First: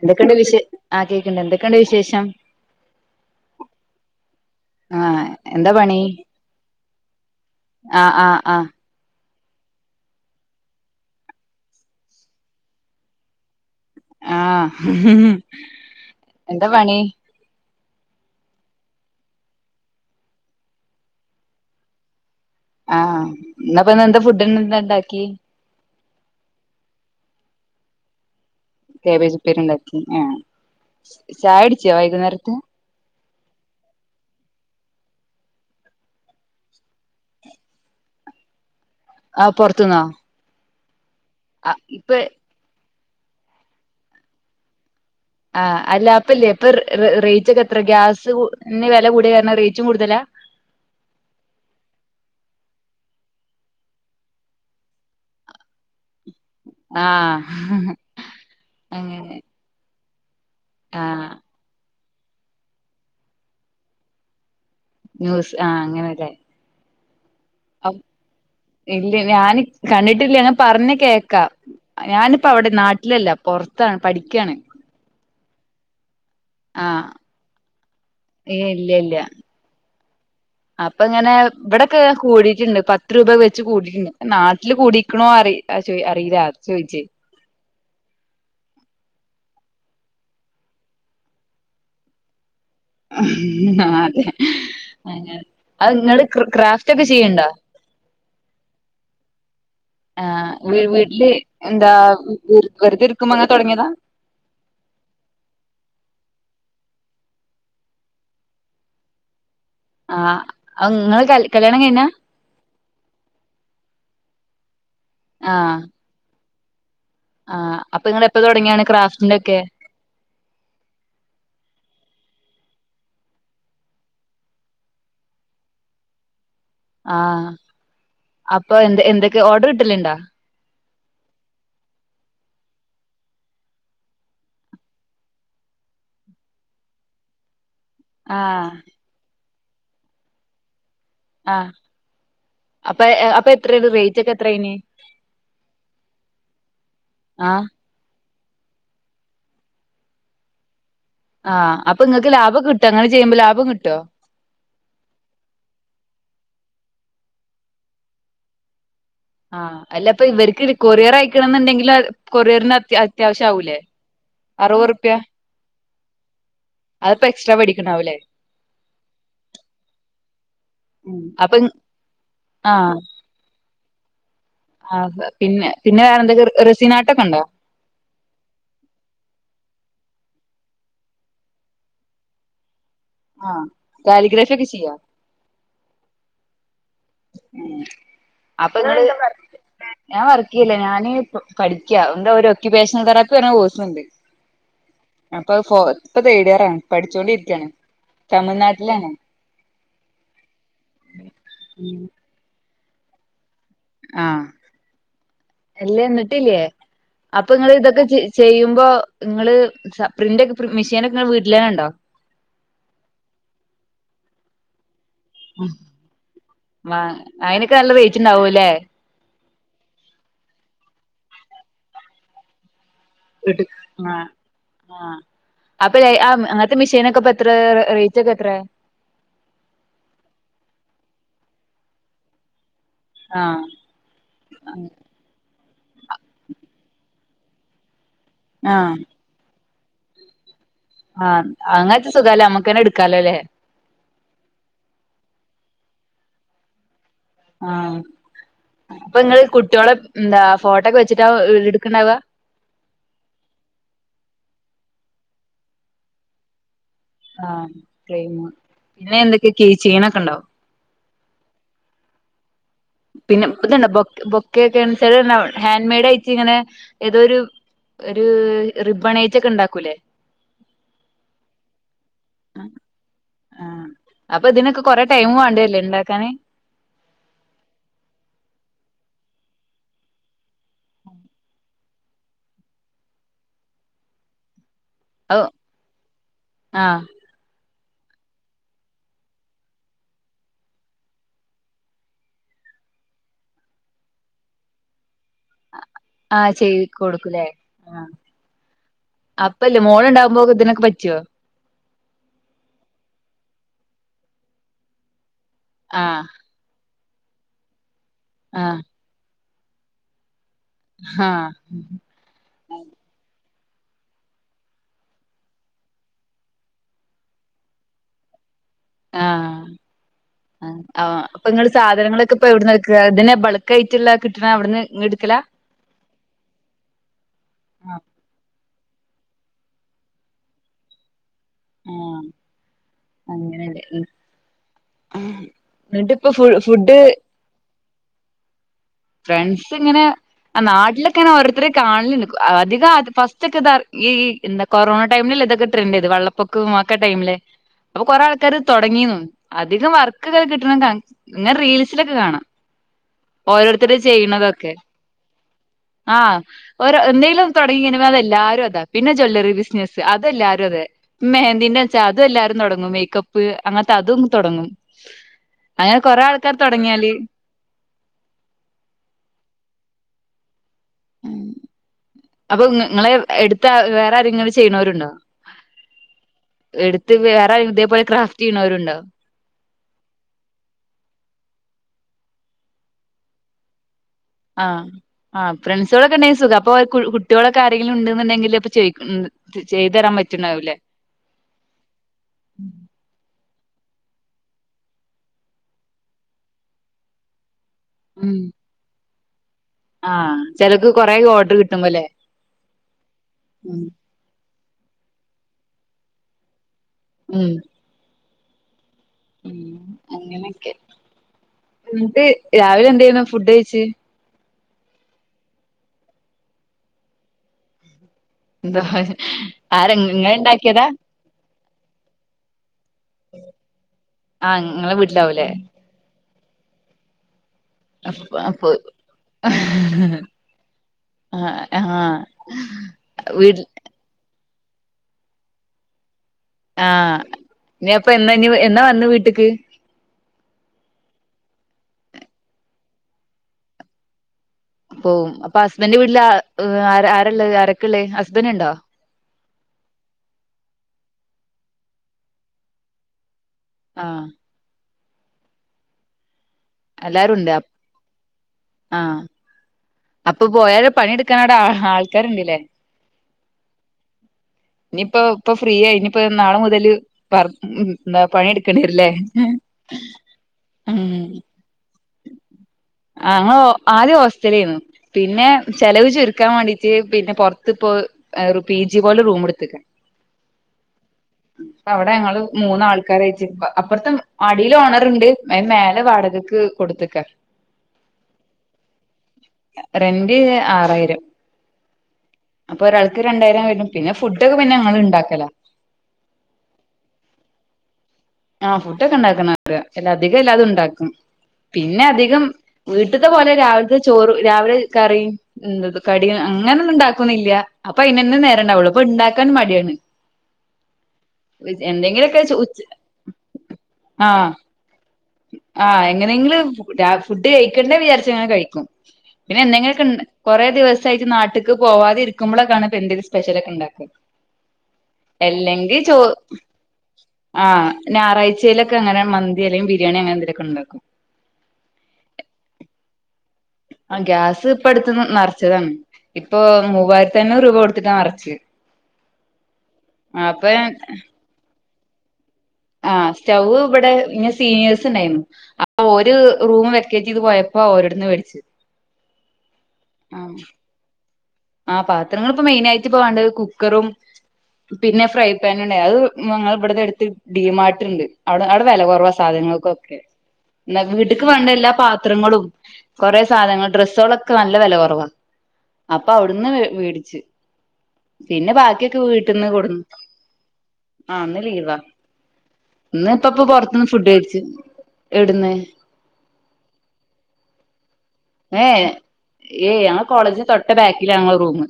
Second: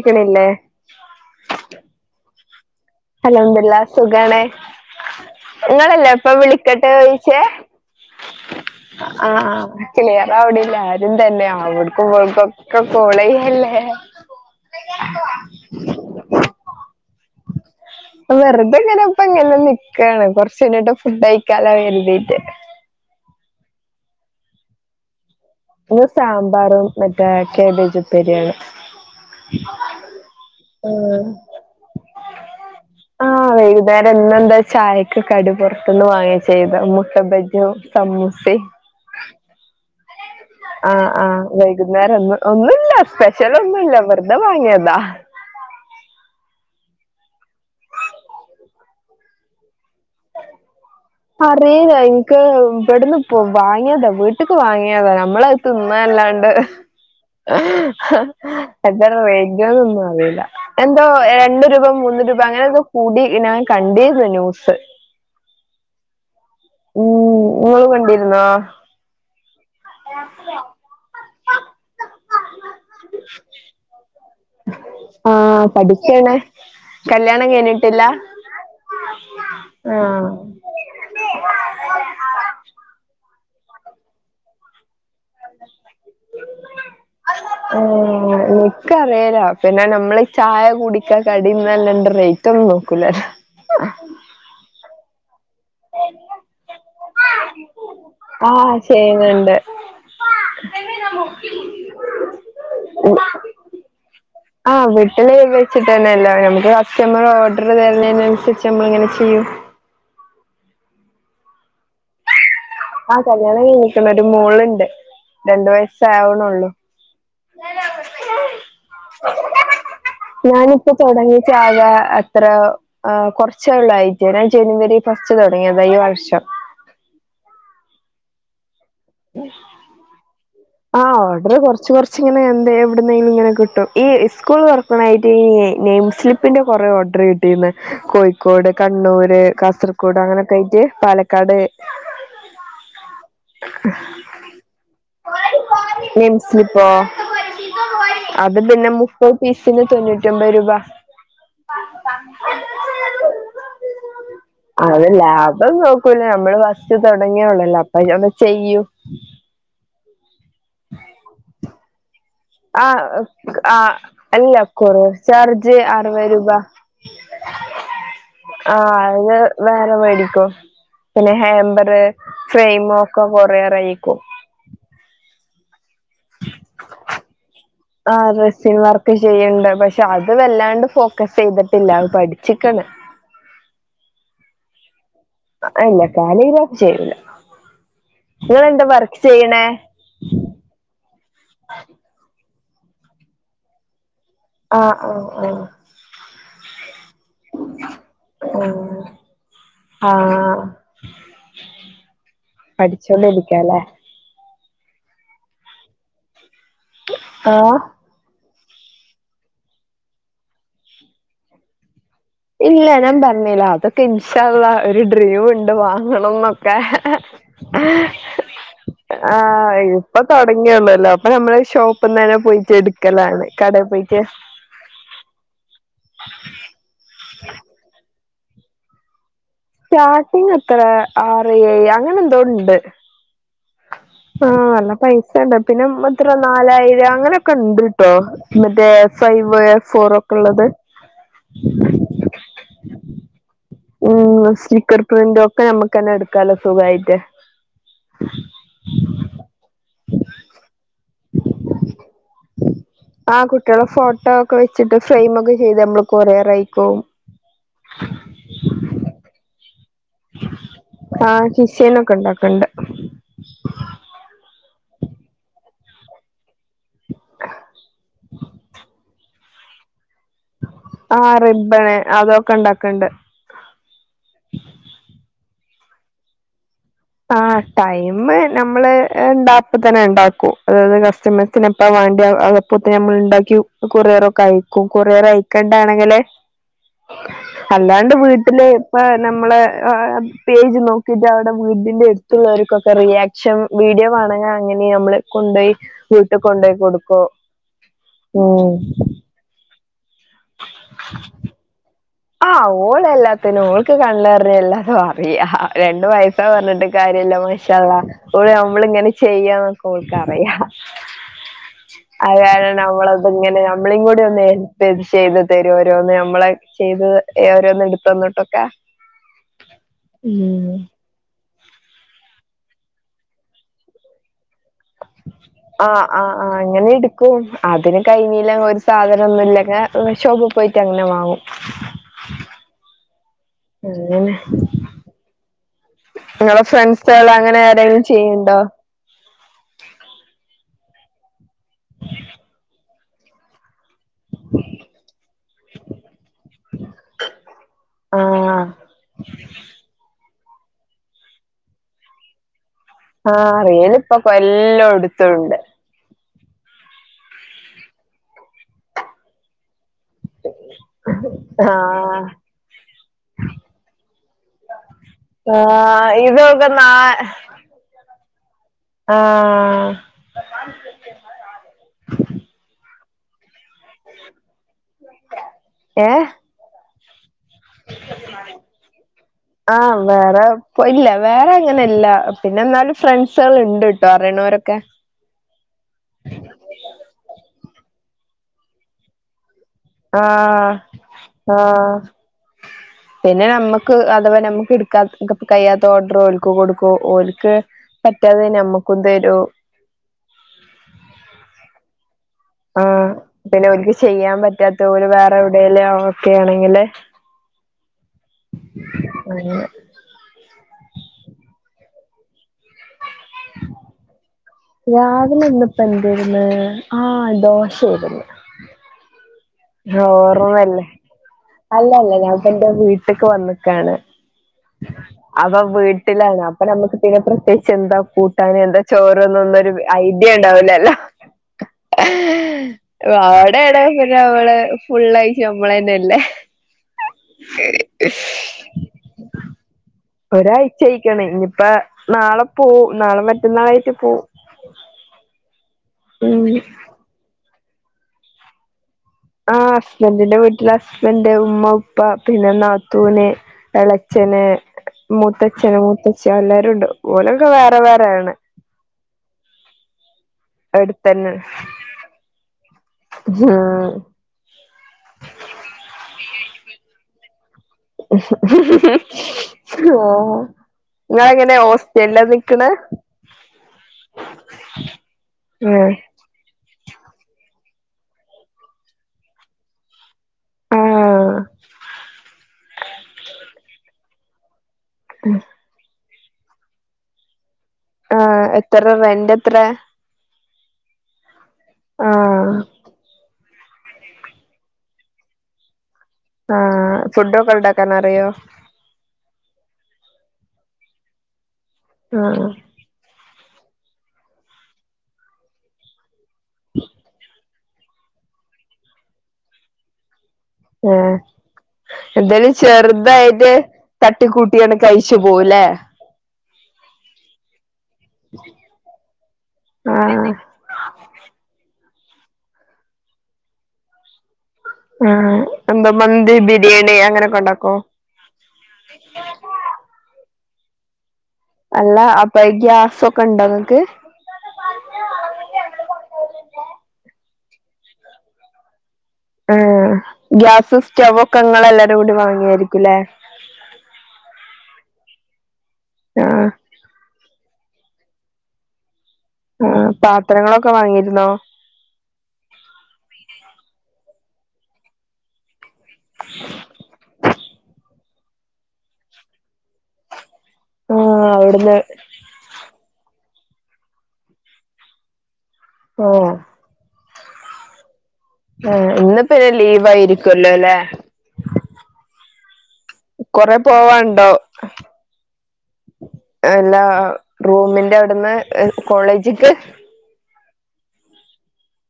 എന്തൊക്കെയണ്ട് വിശേഷ ആ കേക്ണ്ട് എന്തൊക്കെയണ്ട് വിശേഷം അൽഹംദുലില്ലാ സുഖണ് ആ എന്താ നിങ്ങളല്ലേ ഇപ്പൊ വിളിക്കട്ടെന്ന് ചോയിച്ചേ ആഹ് ആഹ് ആ ആഹ് ആഹ് ക്ലിയർ ആവിണില്ല ആരും തന്നെ അവിടുക്കും ഇവടക്കും ഒക്കെ കോളുച്ചേയല്ലേ ആഹ് എന്താ പണി വെറുതെങ്ങനെപ്പൊ ഇങ്ങനെല്ലാം നിക്കുവണ് കൊറച്ചുകഴിഞ്ഞിട്ട് ഫുഡ് കഴിക്കാലൊ കരുതിയിട്ട് ആഹ് ഇന്ന് ഇപ്പൊ എന്താ ഇന്ന് ഫുഡ് ഉണ്ടാക്കി ഇന്ന് സാമ്പാറും മറ്റേ കേബേജും ഉപ്പേരിയാണ് കേബേജ് ഉപ്പേരിയുണ്ടാക്കി എഹ് ഉം ചായകുടിച്ച വൈകുന്നേരത്തെ ആഹ് വൈകുന്നേരം ന്ന് എന്താ ചായക്ക് കടി പുറത്തുന്ന് വാങ്ങിയ ചെയ്ത മുട്ട ബജി യു സമോസെ ആഹ്‌ പൊറത്തുന്നോ ആഹ്‌ ആഹ് വൈകുന്നേരം ഒന്നും ഒന്നുല്ല സ്പെഷ്യൽ ഒന്നുല്ല വെറുതെ വാങ്ങിയതാ ആഹ് അല്ല അപ്പല്ലേ ഇപ്പൊ റേറ്റ് ഒക്കെ എത്ര ഗ്യാസ്ന് വില കൂടിയ കാരണം റേറ്റും കൂടുതലാ [inaudible] അറിയില്ല എനിക്ക് ഇവിടുന്ന് വാങ്ങിയതാ വീട്ടേക്ക് വാങ്ങിയതാ നമ്മളെ തിന്നാല്ലാണ്ട് ആ എത്ര അങ്ങനെ റേറ്റ് ഒന്നും അറിയില്ല ആ എന്തോ രണ്ട് രൂപ മൂന്ന് രൂപ അങ്ങനെക്കെ കൂടി ഞാൻ കണ്ടിരുന്നു ന്യൂസ് ന്യൂസ് ആഹ്‌ അങ്ങനെയല്ലേ ഉം നിങ്ങളും കണ്ടിരുന്നോ ഇല്ല ഞാൻ കണ്ടിട്ടില്ലാ പറഞ്ഞ കേട്ട് ക്ക ഞാനിപ്പോ അവിടെ നാട്ടിലല്ല പൊറത്താണ് പഠിക്കയാണ് ആഹ്‌ പഠിക്കാണേ ആഹ് കല്യാണംകൈനിട്ടില്ല ഏ ആഹ്‌ അപ്പ ഇങ്ങനെ ഇവിടെക്കെ കൂടിയിട്ടുണ്ട് പത്ത് രൂപ വെച്ച് കൂടിയിട്ടുണ്ട് നാട്ടില് കൂടിക്കണോ അറി അത് ചോയ് അറീല്ല [unintelligible] ചോയിച്ച് ആഹ്‌ ഇൻക്കറേലാ പിന്നെ നമ്മള് ചായ കുടിക്കാ കടി തിന്നാ [unintelligible] [unintelligible] ആഹ് അതെ അങ്ങനെ. അന് ഇങ്ങള് ക്ര് ക്രാഫ്റ്റ് ഒക്കെ ചെയ്യ്ണ്ടോ? ആഹ് ചെയ്യുന്നുണ്ട്. ആഹ്‌. വ് വീട്ടില് എന്താ വ്റ് വെറുതെ ഇരിക്കുമ്പോ ഇങ്ങെ തൊടങ്ങിയതാ. ആഹ് വീട്ടിൽ വെച്ചിട്ട് തന്നൊല്ലോ നമുക്ക് കസ്റ്റമർ ഓർഡർ തര്ണേന് അന്സരിച്ച് നമ്മൾ ഇങ്ങനെ ചെയ്യും. ആഹ്. അഹ് ഇങ്ങള് കൽ കല്യാണം കയിഞ്ഞാ? ആഹ്‌ കല്യാണം കയിഞ്ഞ്ക്ക്ണ്. ഒരു മോളുണ്ട് രണ്ട് ആഹ് വയസ്സാവ്ണൊള്ളു. ആഹ്. അപ്പൊ ഇങ്ങള് എപ്പൊ തൊടങ്ങിയാണ് ക്രാഫ്റ്റിൻ്റൊക്കെ? ഞാനിപ്പോ തൊടങ്ങീറ്റ് ആകെ എത്യോ ആഹ്‌ കൊറച്ചേ ഒള്ളൂ ആയിറ്റ്. ഞാൻ ജനുവരി ഫസ്റ്റ് തൊടങ്ങിയതാ ഈ വർഷം. ആഹ്‌ അപ്പൊ എന്ത് എന്തൊക്കെ ഓർഡർ കിട്ടലുണ്ടാ? ആഹ്‌ ഓർഡർ കൊറച്ച് കൊറച്ച്ങ്ങനെ എന്തേ എവിടുന്നേലും ഇങ്ങനെ കിട്ടും. ഈ സ്കൂൾ തൊർ ക്ക്ണായിറ്റ് നെയിം സ്ലിപ്പിന്റെ കൊറെ ഓർഡർ കി ട്ടീന്ന്. കോഴിക്കോട്, ആഹ് കണ്ണൂർ, കാസർകോട് അങ്ങനൊക്കായിറ്റ് പാല ആഹ്‌. അപ്പെ അ പ്പെത്രെത് റേറ്റ് ഒക്കെ എത്രേ അയ്ന് നെയിം സ്ലിപ്പോ ആഹ്‌. അത് പിന്നെ മുപ്പത് പീസിന് തൊണ്ണൂറ്റി ഒമ്പത് രൂപ. ആഹ്‌ അപ്പൊ ഇങ്ങക്ക് ലാഭം കിട്ടോ അങ്ങനെ ചെയ്യുമ്പം ലാഭം കിട്ടോ? അത് ലാഭം നോക്കൂല നമ്മള് ഫസ്റ്റ് തൊടങ്ങിയോള്ളല്ലോ അപ്പം ഞമ്മ ചെയ്യു. ആഹ്‌ അല്ല അപ്പൊ ഇവർക്കിത് കൊറിയർ അയക്കണംന്ന് ഇണ്ടെങ്കില് ആഹ്‌ ആഹ്‌ അല്ല അറുപത് കൊറിയർ റുപ്യ ചാർജ് അറുപത് രൂപ. അതിപ്പോ എക്സ്ട്രാ മേടിക്കണാവൂലേ ആഹ് അത് ഞാൻ വേറെ മേടിക്കും. പിന്നെ അപ്പൊ ഹേമ്പർ ഫ്രെയിമ് ആഹ് ഒക്കെ കൊറിയറയക്കും. ആഹ് പിന്നെ പിന്നെ വേറെന്തൊക്കെ റെസിൻ ആർട്ടൊക്കെണ്ടോ? ആഹ് റെസിൻ വർക്ക് ചെയ്യ്ണ്ട്. പക്ഷെ അത് വല്ലാണ്ട് ഫോക്കസ് ചെയ്തിട്ടില്ല അത് പഠിച്ചിക്ണ്. ആഹ്‌ കാലിഗ്രാഫി ഒക്കെ ചെയ്യോ? ഇല്ല കാലിഗ്രാഫി ചെയ്യൂല. ഏഹ് അപ്പൊ നിങ്ങളെന്താ ഇങ്ങള് വർക്ക് ചെയ്യണേ ഞാൻ വർക്ക് ചെയ്യല്ല ഞാന് പഠിക്ക്യാ എന്താ ഒരു ഒക്യുപ്പേഷണൽ തെറാപ്പി പറഞ്ഞൊര് കോഴ്സ്സ്ണ്ട്. ആഹ് ആഹ് അപ്പത് ഫോ ഇപ്പ തേർഡ് ഇയറാണ് പഠിച്ചോണ്ടിരിക്ക്യാണ് തമിഴ്നാട്ടിലാണ്. ആഹ്‌. ഉം. പഠിച്ചോണ്ട് ഇരിക്ക്യാ ല്ലേ. ആഹ് അല്ലേ ഇന്നട്ടില്ലേ അപ്പൊ ഇങ്ങള് ആഹ് ഇതൊക്കെ ചെ ചെയ്യുമ്പോ നിങ്ങള് സ പ്രിൻ്റൊക്കെ പ്ര് മെഷീനൊക്കെ ഇങ്ങളെ വീട്ടിലെന്നെണ്ടോ? ഇല്ല ഞാൻ പറ്ഞ്ഞീലാ അതൊക്കെ ഇൻ ഷാ അള്ളാഹ് ഒരു ഡ്രീമ് ണ്ട് വാങ്ങണംന്നൊക്കെ. ആഹ് അയിനൊക്കെ നല്ല റേറ്റ് ഉണ്ടാവൂല്ലേ ആഹ് ഇപ്പൊ തൊടങ്ങിയൊള്ളോല്ലേ അപ്പൊ നമ്മള് ഷോപ്പിന്നെന്നെ പോയിറ്റ് എട് ഇട് ആഹ് ആഹ് അപ്പൊ ആ അങ്ങനത്തെ മിഷീനൊക്കെ ഇപ്പെത്രേ റേ റ്റൊക്കെ എത്രെ? സ്റ്റാർട്ടിങ് എത്രേ ആറ് ഏഴ് അങ്ങനെ എന്തോണ്ട്. ആഹ്. ആഹ് നല്ല പൈസണ്ട് പിന്നെ എത്ര നാലായിരം അങ്ങനൊക്കെ ഇണ്ട്ട്ടോ. മറ്റേ ആഹ് ഫൈവ് ഫോർ ഒക്കെ ഉള്ളത് ആഹ് അങ്ങനത്തെ സുഖാലൊ അമ്മക്ക്ന്നെ എടുക്കാലോ അല്ലേ ഉം സ്റ്റിക്കർ പ്രിന്റും ഒക്കെ നമ്മുക്ക് തന്നെ എടുക്കാലോ സുഖായിട്ട് ആ അപ്പൊ നിങ്ങള് കുട്ടിയോളാ എന്താ ഫോട്ടോക്കെ വെച്ചിട്ടാ എടുക്കണത് ആഹ് കുട്ടികള് ഫോട്ടോ ഒക്കെ വെച്ചിട്ട് ഫ്രെയിമൊക്കെ ചെയ്ത് നമ്മള് കൊറിയറയിക്കും ആഹ് ഫ്രെയ്മ് പിന്നെ എന്തൊക്കെയക്കെ കീചെയീനൊക്കെ ഉണ്ടോ ആഹ് കിചെയ്നൊക്കെ ഉണ്ടാക്കണ്ട് പിന്നെ ഇതുണ്ടോ ബൊക്കെക്കെ ഹാൻഡ് മെയ്ഡ് ആയിട്ട് ഇങ്ങനെ ഏതോരു- ഒരു റിബണായിട്ട് ഒക്കെ ഉണ്ടാക്കൂല്ലേ ആഹ് റിബ്ബണ് അതൊക്കെ ഉണ്ടാക്കണ്ട് ആഹ് അപ്പൊ ഇതിനൊക്കെ കൊറെ ടൈം വേണ്ടി വരില്ലേ ഉണ്ടാക്കാന് ആഹ് ടൈമ് നമ്മള് അപ്പൊത്തന്നെ ഉണ്ടാക്കൂ അതായത് കസ്റ്റമേഴ്സ്- പിന്നെ ഇപ്പ വേണ്ടി അപ്പോ തന്നെ നമ്മള് ഉണ്ടാക്കി കൊറിയറൊക്കെ ആയക്കും കൊറിയർ അത് അയക്കേണ്ട ആണെങ്കില് ആഹ് - അല്ലാണ്ട് വീട്ടില് ഇപ്പ നമ്മളെ പേജ് നോക്കിട്ട് അവിടം- വീടിന്റെ അടുത്തുള്ളവർക്കൊക്കെ റിയാക്ഷൻ വീഡിയോ വേണോങ്കി അങ്ങനെ അങ്ങനെ നമ്മള്- കൊണ്ടപോയി വീട്ടിൽ ആഹ് കൊണ്ടോയി ചെയ് കൊടുക്കും ഉം അപ്പയില്ലേ മോളുണ്ടാകുമ്പോക്ക ഇതിനൊക്കെ പറ്റുവോ ആഹ് ഓൾ എല്ലാത്തിനും ഓൾക്ക് [unintelligible] അറിയ രണ്ടു ആഹ് വയസ് ഇപ്പ പറഞ്ഞിട്ട് കാര്യമില്ല മാഷ അള്ളാ ആഹ് നമ്മള് ഇങ്ങനെ ചെയ്യാന്നൊക്കെ ഓൾക്കറിയാം [inaudible] ആഹ് അതാണ് നമ്മളെ കുഞ്ഞിന് നമ്മളെയും കൂടി ഒന്ന് ഹെൽപ് ചെയ്ത് തരുരോന്ന് [unintelligible] നമ്മളെ ചെയ്ത് ഓരോന്ന് എടുത്തു അങ്ങോട്ട് ഒക്കെ ആഹ് ആ ഇപ്പൊ നിങ്ങള് സാധനങ്ങളൊക്കെ ഇപ്പ എവിടെന്നടുക്ക ഇതിനെ ബൾക്കായിട്ടുള്ള കിട്ടണ അവിടുന്ന് എടുക്കലാ ആഹ് ആഹ് ആഹ് അങ്ങനെ എടുക്കും അതിന് ആഹ് കഴിഞ്ഞീല ഒരു സാധനം ഒന്നുഇല്ലെങ്കി - ഷോപ്പിപോയിട്ട് അങ്ങനെ വാങ്ങും അങ്ങനെയല്ലേ [unintelligible] എന്നിട്ട് ഇപ്പൊ ഫു നിങ്ങളെ ഫുഡ് ഫ്രണ്ട്സ അങ്ങനെ ആരെങ്കിലും ചെയ്യ്ന്നുണ്ടോ ഫ്രണ്ട്സ് ഇങ്ങനെ- ആ നാട്ടിലൊക്കെ ഇങ്ങനെ ഓരോരുത്തർ കാണല് ഉണ്ട് അധികം ഫസ്റ്റ് ഒക്കെ ഇതാ ഈ- എന്ത കൊറോണ ടൈമിൽ അല്ലേ ഇതൊക്കെ ട്രെൻന്റ് വള്ളം- [unintelligible] ടൈമിലെ അപ്പൊ കൊറേ ആൾക്കാര് ആഹ് തൊടങ്ങിന്ന് അധികം വർ കിട്ടണം [unintelligible] പിന്നെ റീൽസിലൊക്കെ കാണാം ആഹ് റീല് ഓരോരുത്തര് ഇപ്പൊ ചെയ്യണതൊക്കെ ഇല്ലാടുത്തുണ്ട് ആഹ് എന്തേലും ഒന്ന് തൊടങ്ങി ഇനി അത് എല്ലാരും അതാ പിന്നെ ജ്വല്ലറി ബി അതെല്ലാരും അതെ മെഹന്ദിന്റെ വെച്ചാ ആഹ് അതും എല്ലാരും തൊടങ്ങും മേക്കപ്പ് അങ്ങനത്തെ അതും തൊടങ്ങും അങ്ങനെ ആഹ് കൊറെ ആൾക്കാര് ഇതൊക്കെ നാ തൊടങ്ങിയാല്- ആഹ് അപ്പ നിങ് നിങ്ങളെ എട്- വേറെ ആരങ്കിലും ചെയ്യണവരുണ്ടോ ഏഹ് എടുത്ത് വേറെ ആര് - ഇ തെ പോലെ ക്രാഫ്റ്റ് ചെയുന്നവരുണ്ടോ ആ വേറെ ഇല്ല വേറെ അങ്ങനെല്ല പിന്നെ എന്നാലും ഫ്രണ്ട്സുകൾ ഇണ്ട് തറീണോ ആ ആ ഫ്രണ്ട്സുകളൊക്കെ ഇണ്ടെങ്കി സുഖവാ അപ്പ കുട്ടികളൊക്കെ ആരെങ്കിലും ഉണ്ട്ന്ന്ണ്ടെങ്കല് അപ്പ ചോ റ്റ് ചെയ്തിറ ആഹ് ആഹ് ഉം [unintelligible] പിന്നെ നമ്മക്ക് അഥവാ നമ്മക്ക് എടുക്കാ കയ്ത്ത ഓർഡർ ഓല്ക്ക് കൊട്ക്കും ഓല്ക്ക് ഉം പറ്റാത്ത നമ്മുക്കും തരും ആഹ് ചിലക്ക് കൊറേ ഓർഡർ കിട്ട്മ്പല്ലേ ആഅഹ പിന്നെ ഒൽക്ക് ചെയ്യാ പറ്റാത്ത ഓര് വേറെ എവിടെല് ഒക്കെ ആണെങ്കില് ഉം അങ്ങനെ അങ്ങനക്കെ എന്ന്ട്ട് രാവിലെ എന്ത് ഫുഡ് കയിച്ച് രാവിലെ ഇന്നിപ്പ എന്തായിന്ന് ആഹ് ദോശാരെന്ന് ന്തേ ഹ്ഹ് ഓർമ്മല്ലേ അല്ല അല്ല ഞാപ്പ എന്റെ വീട്ട്ക്ക് വന്നിക്കാണ് ആഹ് ഇങ്ങളെ വീട്ടിലാവൂലേ അപ്പ വീട്ടിലാണ് അപ്പ നമ്മക്ക് പിന്നെ പ്രത്യേ ച് എന്താ കൂട്ടാന് അപ്പൊ എന്താ ചോറ്ന്ന്ന്നൊരു ഐഡിയ ഇണ്ടാവൂലല്ലോ ആഹ് ആഹ് [unintelligible] വിടെ വീട്ടിൽ അവളെ ഫുള്ളായി നമ്മളന്നെ അല്ലേ ആഹ് ഇനി എപ്പ എന്നാ ഇനി എന്നാ വര്ന്ന വീട്ട്ക്ക് ഒരായിച്ചായിക്കണ് ഇനിയിപ്പ നാളെ പോവും നാള മറ്റന്നാളായിട്ട് പോവും പോവും അപ്പ ഹസ്ബന്റെ വീട്ടില് ഉം ആരള്ളത് ആരക്കെള്ളേ ഹസ്ബൻ്റ് ഇണ്ടോ ആ ഹസ്ബൻ്റിന്റെ വീട്ടില് ഹസ്ബന്റ് ഉമ്മ ഉപ്പ പിന്ന നാത്തൂന് ആഹ് ഇളച്ചന് മൂത്തച്ഛന് മൂത്തച്ഛ എല്ലാരുംണ്ട് എല്ലാരും ഉണ്ട ആഹ് അപ്പ പോയാല് എടുത്തന്നെ പണിയെട്ക്കാന് അവടെ ആൾക്കാര്ണ്ടല്ലേ ഉം ഇനിയിപ്പ ഇപ്പ ഫ്രീയ ഇനിയിപ്പ നാളെ മുതല് പറ എന്താ പണിയെട്ക്കണല്ലേ നിങ്ങ എങ്ങനെയാ ഹോസ്റ്റലിലാ നിക്കണെ ആ അങ്ങോ ആദ്യം ഹോസ്റ്റലിന്ന് പിന്നെ ഉം ചെലവ് ചുരുക്കാൻ വേണ്ടി ഈ പുറത്ത്പ്പ പി ജി പോലെ റൂം എടുത്ത്ക്ക ആഹ് അപ്പ അവിടെ അങ്ങള് മൂന്നാൾക്കാരയിട്ട്പ്പ അപ്പ്റത്തെ അടീല് ഓണറ്ണ്ട് മേലെ വാടകക്ക് കൊടുത്ത്ക്ക ആഹ് എത്ര റെന്റ് എത്ര റെന്റ് ആറായിരം ആഹ് അപ്പ ഒരാൾക്ക് രണ്ടായിരം വരും പിന്ന ഫുഡൊക്കെ പിന്നങ്ങള് ഇണ്ടാക്കല ആഹ് ഫുഡൊക്കെ ഇണ്ടാക്കാൻ അറിയോ ആഹ് ഫുഡൊക്കെ ഇണ്ടാക്കണ അറിയാം അധികം എല്ലാതും ഇണ്ടാക്കും പിന്ന അധികം ആഹ് വീട്ട്ത്തെ പോലെ രാവിലത്തെ ചോറും രാവിലെ കറി കടി അങ്ങനെ ഒന്നും ഇണ്ടാക്കൊന്നില്ല അപ്പ അയിനന്ന നേരണ്ടാവുള്ളൂ അപ്പ ഇണ്ടാക്കാനും മടിയാണ് ആഹ് എന്തെങ്കിലുമൊക്കെ എന്തായാലും ഉച്ച ചെറുതായിട്ട് ആഹ് തട്ടിക്കൂട്ടി എടു കഴിച്ചു പോവുലേ ആഹ് എങ്ങനെങ്കിലും ഫുഡ് കയിക്കണ്ടേ വിചാ ച കയിക്കും പിന്നെ എന്തങ്കിലും ഒക്കെ ഇ ആഹ് കുറേ ദിവസ സായിട്ട് നാട്ട്ക്ക് പോവാതി ഇരിക്കുമ്പോളക്കാണ് ഇപ്പ എന്റെ സ്പെഷ്യലൊക്കെ ഇണ്ടാക്കുക ആഹ് എന്താ മന്തി, ബിരിയാണി അങ്ങനെയൊക്കെ ഉണ്ടാക്കോ ഞായറഴ്ചയിലൊക്കെ അങ്ങനെ മന്തി അല്ലങ്കി ബിരിയാണി അങ്ങനെന്തലൊക്കെ ഉണ്ടാക്കും അല്ല അപ്പൊ ഗ്യാസൊക്കെ ഉണ്ടോ ഇങ്ങക്ക് ആഹ് ഗ്യാസ് ഇപ്പ എടുത്ത് നറച്ചതാണ് ഇപ്പൊ മൂവായിരത്തി അഞ്ഞൂറ് രൂപ കൊടുത്തിട്ടാ നറച്ച് മം ഗ്യാസ് സ്റ്റവൊക്കെങ്ങള് എല്ലാരും കൂടി വാങ്ങിയായിരിക്കുംല്ലേ ആ സ്റ്റവ് ഇവിടെ ഇവ്ടെ സീനിയേഴ്സ് ഉണ്ടായിരുന്നു അപ്പൊ ഓർ ആഹ് റൂം വെക്കേറ്റ് ചെയ്ത് പോയപ്പോ പ്പ ഓരിട്ത്ത്ന്ന്വേടിച്ചു പാത്രങ്ങളൊക്കെ വാങ്ങിയിരുന്നോ ആ ഹ് പാത്രങ്ങ പ്പ മെയിൻ ആയിട്ട് ഇപ്പ വേണ്ടത് കുക്കറും പിന്നെ ഫ്രൈ പാനും അത്ഞങ്ങൾ ഇവിടത്തെ എടുത്ത് ഡീമാർട്ട്ണ്ട് അവിടെ അവിടെ വില കുറവ സാധനങ്ങൾക്കൊക്കെ എന്ന ആഹ് വീട്ടക്ക് വേണ്ട അവിടുന്ന് എല്ലാ പാ പത്രങ്ങളും കുറെേ സാധനങ്ങും ഡ്രസ്സുകളൊക്കെ നല്ല വില കുറവാണ് ഓ അന്ന് വേടിച്ചു പിന്നെ ആഹ് ബാക്കിയൊക്കെ ഇന്ന് പിന്നെ വീട്ടന്ന് ലീവ് കൊടുന്ന് ആയിരിക്കുവല്ലോ അല്ലേ ആഹ് അന്ന് ലീവാ ഇന്ന് കൊറെ ഇപ്പപ്പൊ പുറത്തുന്ന് ഫുഡ് കഴിച്ചു എടുന്ന എഹ് എല്ലാ റൂമിന്റെ അവിടുന്ന് കോളേജിക്ക് ഏഹ് ആ കോളജ് തൊട്ട ബാക്കില ഞങ്ങളെ റൂമ്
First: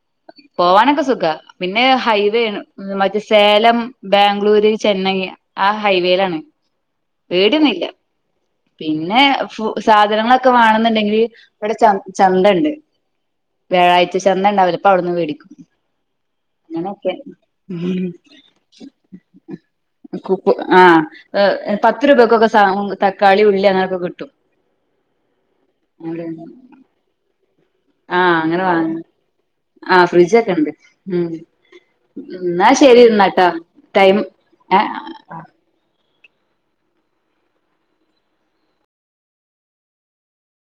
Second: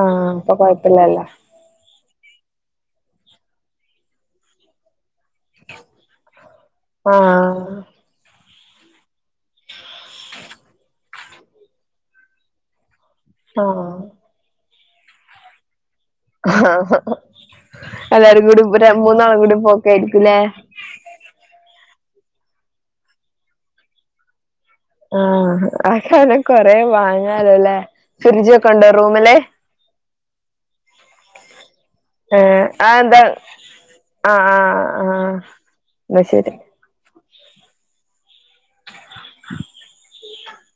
ആഹ് ഇപ്പ പോവാനൊക്കെ കുഴപ്പില്ലല്ല സുഖാ പിന്നെ ഹൈവേ ആണ് മറ്റേ സേലം, ബാംഗ്ലൂര്, ചെന്നൈ ആഹ് ഹൈവേയിലാണ് ആഹ് പേടിഒന്നില്ല പിന്നെ ഫു സാധനങ്ങളൊക്കെ ക്ക്വാണന്ന്ണ്ടെങ്കിൽ ഇവിടെ ചന്തു ചന്തണ്ട് ആഹ് വ്യാഴാഴ്ച ചന്തണ്ടാവല് അപ്പ അവിന്ന്വേടിക്കും ആഹ് ഉം എല്ലാരും കൂടി ര മൂന്നാളും കൂടി പോക്കെ ആയിരിക്കൂല്ലേ ആഹ് പത്ത് രൂപക്കൊക്കെ തക്കാളി, ഉള്ളി അങ്ങനൊക്കെ കിട്ടും ആഹ് അപ്പൊ കൊറ വാങ്ങാലോല്ലേ ആഹ് അങ്ങനെ ഫ്രിഡ്ജൊക്കെ ഉണ്ടോ വാങ്ങ റൂമില് ആ ഫ്രിഡ്ജൊക്കെ ഉണ്ട് ഏഹ് എന്നാ ആ ശരി എന്താ എന്നാട്ടാ ടൈം ആ ഏ ആഹ് ആഹ് എന്നാ ശരി [unintelligible]